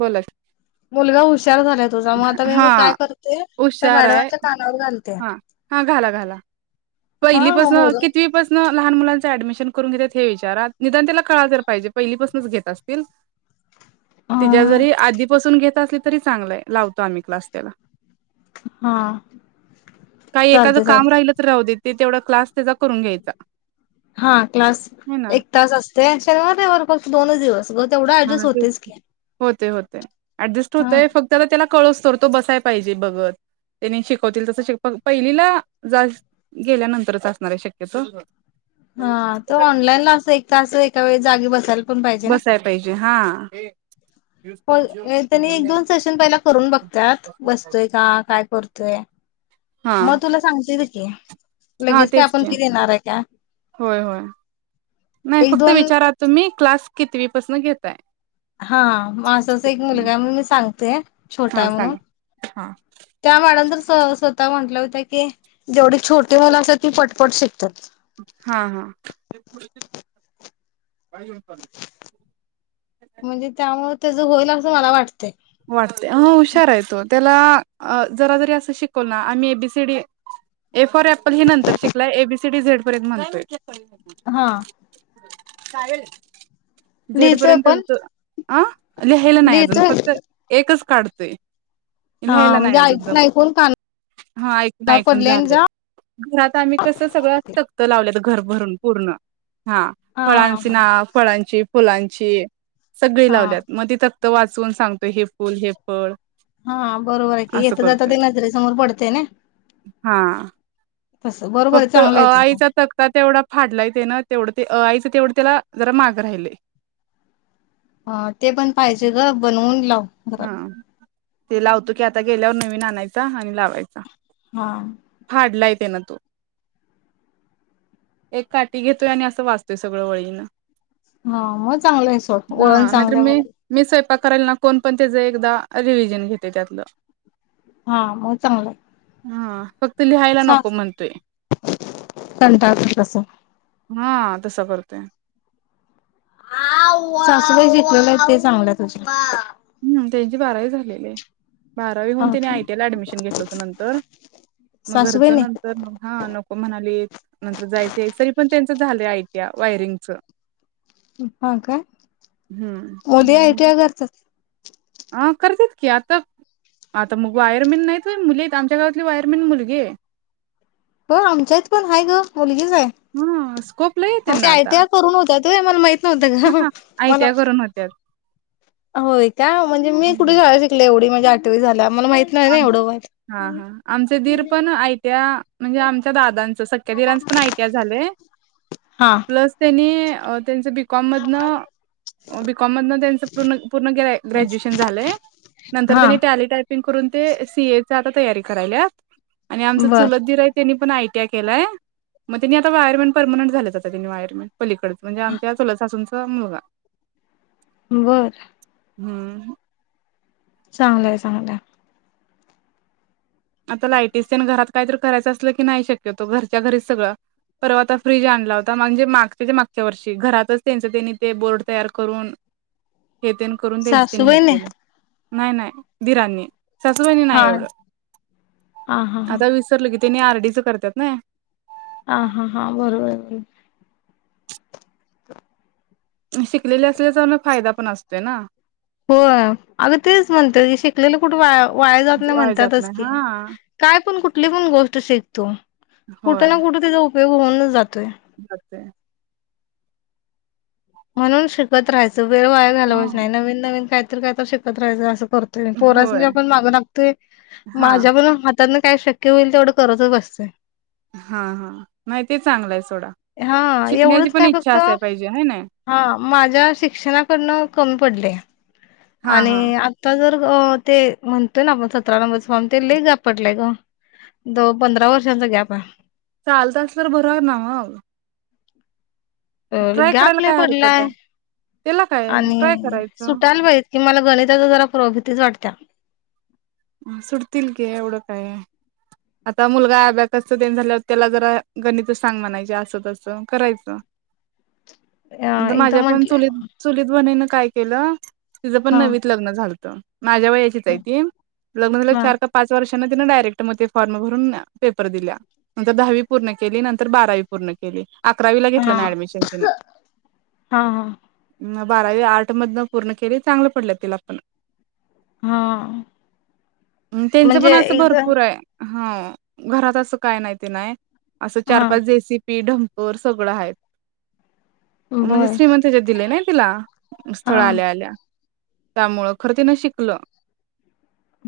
बोला कि मुलगा विचार झाला तुझा, मग आता मी हा म काय करते त्या हुशार आहे मॅडमाच्या कानावर घालते. हा हा घाला घाला हा मग पहिलीपासन, बोल कितवीपासन लहान मुलां ऍडमिशन करून घेत्यात हे विचारा निदान तिला कळाय तर पाहिजे पहिलीपासूनच घेत असतील. अ तिच्या जरी आधीपासून घेत असली तरी चांगलाय लावतो, आम्ही क्लास त्याला. हा काही एखादं चालते काम चालते राहिलं तर राहु देत ते तेवढा क्लास त्याचा करून घ्यायचा. हा, क्लास हे ना एक तास असतय. शनिवार, रविवार फक्त दोनच दिवस ग तेवढ ऍडजस्ट होतेयच की. ते होतय. ऍडजस्ट हा होतंय फक्त त्याला कळूस तोवर तो बसाय पाहिजे बघत. त्यानी शिकवतील तसं शिकल पहिलीला जा गेल्यानंतरच असणार आहे शक्यतो. हा, तो ऑनलाईन ला अस एक तास एका वेळी जागी बसायला पण पाहिजे ना. बसाय पाहिजे हा. होय, त्यांनी एक, दोन सेशन पहिला करून बघत्यात. बसतोय का? काय करतोय? हा मग तुला सांगतील की. हा लगेच काय तेच आपण की. फी देणार आहे का होय, होय! नाही एक फक्त दोन विचारा, तुम्ही क्लास कितीवीपासून घेताय? हा, असं एक मुलगा आहे मी सांगतेय छोटा हा असे म्हणून सांगा हा त्या मॅडम तर स स्वतः म्हणत- होत की जेवढी छोटी मुलं असत्यात ती पटपट शिकत्यात. हा हा म्हणजे त्यामुळे त्या ज होईल अस मला वाटत वाटते हुशार येतो त्याला जरा जरी असं शिकव ना आम्ही एबीसीडी ए फॉर पल ही नंतर शिकलाय एबीसीटी झेडपर्यंत मानतोय हा काल लिहितोय पण झेडपर्यंत अ लिहायला नाही अजून लिहितोय फक्त काढतय हा लिहायला म्हणजे नाही ऐकून अजदम ऐकून कानावर हा ऐकून ऐकून पडले आणि झालंय जा घरात आम्ही कस सगळंक्त लावलं घर भरून पूर्ण हा फळांची ना फळांची फुलांची सगळे हा लावल्यात मग त फक्त वाचवून सांगतो हे फुल हे फळ हा बरोबर आहे कि असं येत जात करतोय ते नजरेसमोर पडतेय ना हा तसं बरोबर आहे फक्त चांगलं अ आहे ते पण आईचा तकता तेवढा फाडला येते ना तेवढं ते आईच तेवढे त्याला जरा माग राहिले हा ते पण पाहिजे ग बनवून लाव घरात हा ते लावतो की आता गेल्यावर नवीन आणायचा आणि लावायचा हा डलाय ना तो एक काठी घेतोय आणि असं वाचतोय सगळं वळीनं हा मग चांगलं आहे सो वओळण चांगलंय मुलाला प कला ना कोण पण त्याच एकदा रिव्हजन घेते त्यातलं हा मग चांगलं आहे हा फक्त लिहायला नको म्हणतोय कंटाळत तसं हा तसं करतोय सासूबाई शिकलेलं आहे ते चांगलं तुझ्या हम्म त्यांची बारावी झालेली आहे बारावी होून हा त्यांने का आयटी ला ऍडमिशन घेतलं होतं नंतर मग सासूबाई घरचं नाही नंतर मग हा नको म्हणाली नंतर जायचं सरी पण त्यांच झालं आयट्या वायरिंगच हा काय हम्म मुले आहेत हम्म. का हा कर देत कीता आता मग वायरमन नाहीत मुली आमच्या घरवातली वायरमन मुलगी आहे हो आमच्यात पण आहे ग मुलगीच आहे हा स्कोप लय आहे ह ते त्यांना य आता ते करून होत ते मला माहित नव्हतं हा का आयटीआय मला करून [unintelligible] होय का म्हणजे मी कुठे हं. शाळा शिकले एवढी म्हणजे आठवी झाल्या मला माहित नाही ना एवढं माहित हा हा आमचे दीर पण य त्या्या म्हणजे आमच्या दादांच स दिराचा पण आयटीआय झाले हा प्लस बिझनेस कमदनं बीकॉमध त्यांच पूर्ण ग्रॅज्युएशन झालंय नंतर हा त्यांनी टॅटायपिंग ी आ तरी क आम च बर पण आयटीआय केलाय मग तिनी आता वायरमेट परमनं झाले त्यांिनी वायरमेंट पलीकडच म्हणजे आमच्या चुला सासूनचा मुलगा वर हम्म चांगलंय चांगलंय आता लायटीस आणि घरात काहीतरी करायचं असलं की नाही शक्यतो घरच्या घरीच सगळं परवा आता फ्रीज आणला होता म्हणजे मागच्या ते मागच्या वर्षी घरातच त्यांच त्यांनी ते बोर्ड तयार करून [inaudible] हे तेन करून त्यांच त्यांनी हे सासूबाई नाही केलं. नाही नाही दीरांनी, सासुबाईणी नाही हा एवढं हा हा हा.. आर डी च करत्यात नाही. हा हा हा बरोबर बरोबर. शिकलेले असल्याचा तर मग फायदा पण असतोय ना. होय अगं तेच म्हणतोय शिकलेलं कुठे वाया जात नाही वाया जात म्हणतातच नाही की, हा काय पण कुठ कुठली पण गोष्ट शिक तु कुठे ना कुठे त्याचा उपयोग होऊनच जातोय. जातोय. म्हणून शिकत राहायचं. वेळ वाया घालवायच नाही. नवीन नवीन काहीतर काहीतर शिकत राहायचं असं करतोय पोरासनी होय आपण माग लागतोय, हा माझ्या पण त्यांना काय शक्य होईल तेवढं करतच बसतय. हा हा माहितीहाय चांगलंच. हा एवढंच काय फक्त पाहिजे हाय ना हा माझ्या शिक्षणाकडनं कमी पडलय हा हा आणि आताच ते म्हणतोय ना आपण सतरा नंबरच फॉर्म ते लयच लांब पडलाय ग. द पंधरा वर्षांचा गॅप आहे. चालत असल तर भरूया ना मग हो ट्राय गॅप करायला लय काय हरकत पडलाय. आहे त्याला काय आणि ट्राय करायचं सुटायला पाहिजेत कि मला गणिताच जरा भितीच वाटत्या. सुटतील की एवढं काय आता मुलगा अब्याकस तेन झाल्यावर त्याला जरा गणित सांग म्हणायची अस तसं करायचं. अ एकदा माझ्या पण म्हंटले चुलीत चुलीत बन काय केलं तिचं पण हा नवीच लग्न झालंत. माझ्या वयाचीच आहे हा ती लग्न झाल्यावर चार का पाच वर्षांन तिंन डायरेक्ट मग फॉर्म भरून पेपर दिल्या, नंतर दहावी पूर्ण केली, नंतर बारावी पूर्ण केली. अकरावीला हा घेतलं ना ऍडमिशन तिन? हा हा बारावी आर्ट मधनं पूर्ण केली, चांगलं पडलं तिला पण हा त्यांचं म्हणजे पण असं एकदा भरपूर आहे. ह घरात असं काय नाही ते नाही, असं चार हा पाच देसी पी ढमपर सगळं हाय. म्हणजे बर श्रीमंत हेच्यात दिलयं नाही तिला हा स्थळ आल्या आल्या? त्यामुळं खरं तिन शिकलं.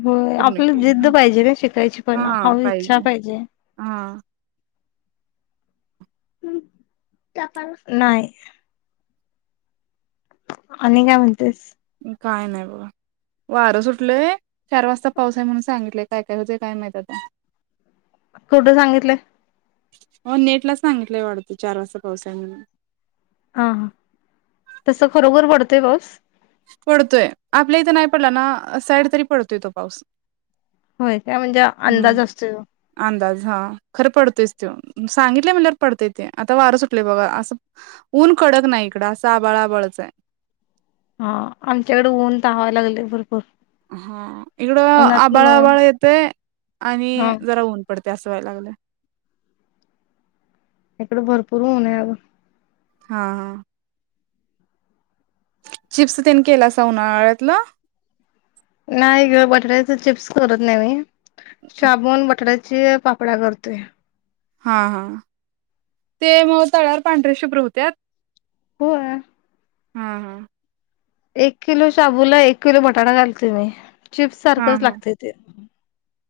हो पूर्ण आपला केली जिद्द हा पाहिजे ना, शिकायची पण ह इच्छा पाहिजे. हा. हम ताप आलास नाही. आणि काय म्हणतेस? काय नाही बघा. वारं सुटलंय चार वाजता पाऊस आहे म्हणून, सांगितलंय काय काय होतेय काय माहित आता. कुठं सांगितलं? हो नेटला सांगितलंय वाढतं चार वाजता पाऊस हाय म्हणून. हा हा तस खरोखर पडतोय पाऊस? पडतोय आपल्या इथं नाही पडला ना, साईड तरी पडतोय अ तो पाऊस. होय, त्या म्हणजे अंदाज हम्म असतो ओ. अंदाज हा खरं पडतोयच तो सांगितले म्हणल्याव पडतय ते आता वारं सुटलयं बघा अस ऊन कडक नाही इकड असं आभाळ आभाळचं आहे. ह आमच्याकडे ऊन तावाय लागलंय भरपूर. हा इकडं आभाळ उन्हातन आभाळ येतेयं, आणि हा जरा ऊन पडतयं. ते अस व्हाय लागलयं. इकड भरपूर ऊन हाय बघ. हा हा. चिप्स तेन केलासा उन्हाळ्यातल? नाही ग बटाट्याचे चिप्स करत नाही मी. शाबू आन बटाट्याची पापड्या करतोय. हा हा.. ते मग तळ्यावर पांढरे शुभ्र होत्यात? होय. हां हां. एक किलो शाबूला एक किलो बटाटा घालते मी. चिप्स हा सारखंच हा लागतय ते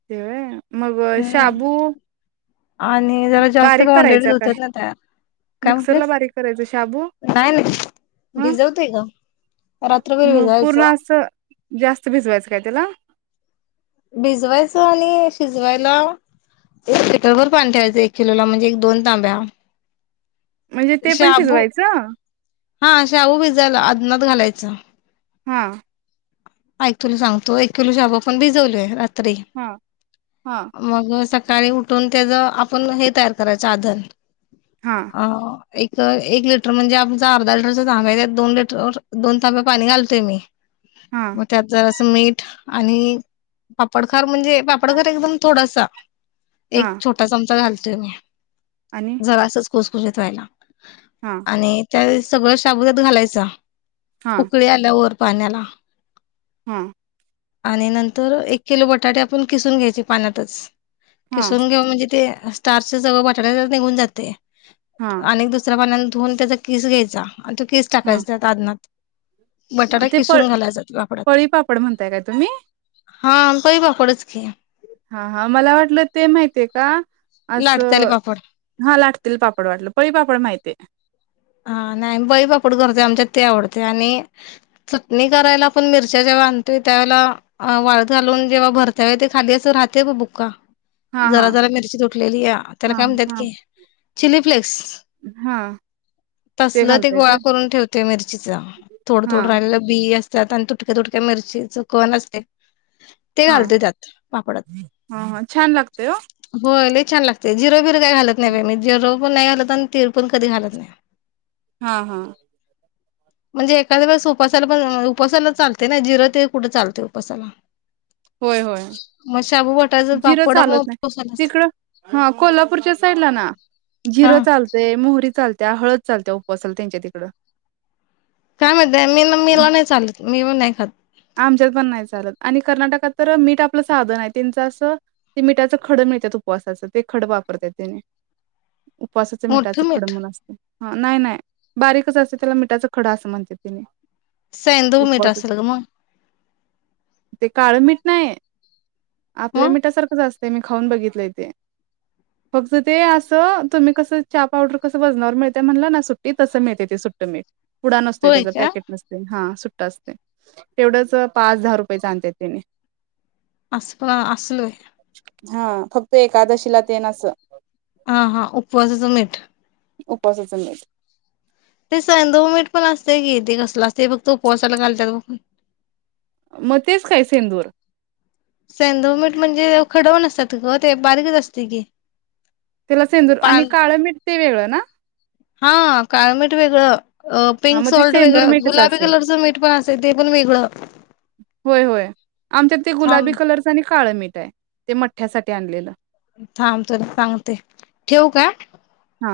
ते वय मग हम्म शाबू आणि जरा जास्त का बारीक कॉनडेटीत करायचा काय होत्यात नाही त्या. काय मिक्सरला म्हटलीस. बारीक करायचं शाबू नाही नाही ह भिजवतोय का? मग पूर्ण असं जास्त भिजवायचं काय त्याला? भिजवायचं आणि शिजवायला एक लिटर वर पाणी ठेवायचं एक किलोला म्हणजे एक दोन तांब्या. म्हणजे ते पण शाबू शिजवायचं हा शाबू भिजायला आदनात घालायच हां. ऐक तुला सांगतो एक किलो शाबु आपण भिजवलोय रात्री हा हा मग सकाळी उठून त्याच आपण हे तयार करायचं आदन हा अ... एक, एक लिटर म्हणजे आमचा अर्धा लिटरचा ताम्बया आहे त्यात दोन लिटर दोन तांबे पाणी घालतोय मी हा मग त्यात जरास मीठ आणि पापडखार म्हणजे पापडखार एकदम थोडासा, एक हा छोटा चमचा घालतोय मी, आणि जरासच खुसखुशीत व्हायला हा आणि त्या सगळं शाबू त्यात घालायच. हा उकळी आल्या वर पाण्याला. हां. आणि नंतर एक किलो बटाटे आपण किसून घ्यायचे पाण्यातच हा किसून घेऊन म्हणजे ते स्टार्च जवळ बटाटयातंन निघून जातय. हा आणि एक दुसऱ्या पाण्यान धुऊन, त्याचा किस घ्यायचा आणि तो केिस हा. टाकायचा त्या आदनात. हा बटाटा ते प किसून घालायचा पापडात. पळी पापड म्हणताय काय तुम्ही हा पळी पापडच की हा हा, मला वाटलं ते माहितीये का? लाटत्याले आसं पापड हा लाटतेल पापड वाटल. पळी पापड माहतीेए. हा नाही पळीपापड करतोय, आमच्यात ते आवडतय आणि चटणी करायला पण मिरच्या ज्या आणतोय त्यावेळेला वाळत घालून, जेव्हा भरताव ते खाली असं राहतय बघ बुक्का.. हा जरा हा जरा मिरची तुटलेली या, त्याला हा काय म्हणतात हा की, चिली फ्लेक्स हा. तसल ते घालताय गोळा तर करून ठेवते मिरचीच, थोडं हा थोडं राहिलेलं बी अस. त्यात आणि तुटक्या तुटक्या, मिरचीच कण असतय ते हा घालतोय त्यात, पापडात हा हा छान लागतय ओ होय छान लागतय, जिर बीर काही घालत नाही, मी जिर पण नाही घालत आणि तीळ पण कधी घालत नाही. हा हा. म्हणजे एखाद्या वेळेस उपासाला पण, उपासाला चालतय ना, जिर तीळ कुठ चालतय उपासाला? होय होय. मग शाबू बटाचं जिरं पापड मग चालत नाही उपासालाच तिकडं, हा कोल्हापूरच्या साईडला ना हा. जिरं चालते मोहरी चालत्या हळद चालत्या उपवासाला त्यांच्या तिकडं. काय माहित बाय, मी मिला नाही चालत मी बी नाही खात. आमच्यात पण नाही चालत, आणि कर्नाटकात तर मीठ आपलं साध नाय त्यांच असं मिठाच खड असत्यात उपवासाच ते खड वापरत तेनी उपवासाच मिठाच मोठं खडं मीठ म्हणून असतंयं. हा नाही नाही बारीकच असते, त्याला मिठाचा खडा असं म्हणत्यात तेनी. संधव मीठ असलं ग मग. ते काळं मीठ नाही, आपल्या मग मिठासारखंचं अस ते मी खाऊन बघितलंय ते. फक्त ते असं तुम्ही कसं चहा पावडर कसं वजनावर मिळते म्हणलं, ना सुट्टी तस मिळतयं ते सुट्ट मीठ. पुडा नसतो, होय त्याच का पॅकेट नसते हा सुट्टा असतयं. तेवढंच पाच दहा रुपयेच आणत तेनी. अस असलोय. हा फक्त एकादशीला तेन अस. हा हा उपवासाचं मीठ. उपवासाचं मीठ. ते सैंधव मीठ पण असतेय कि, तेे कसल असतय फक्त तो उपसाला घालतात बघ. मग तेच काय सैंधव. सैंधव मीठ म्हणजे, खडा वा नसतात ग ते बारीकच असते की. त्याला सैंधव आणि पान काळं मीठ ते वेगळं ना? हा काळ मीठ वेगळं अ हां पिंक मग ते सॉल्ट सेंदूर वेगळं, मीठच गुलाबी असल. कलरचं मीठ पण असतयं ते पण वेगळं. होय होय, आमच्यात ते थांब गुलाबी कलरच आणि काळं मीठ हाय ते मठ्ठयासाठी आणलेलं. थांब चल सांगते ठेवू काय? हा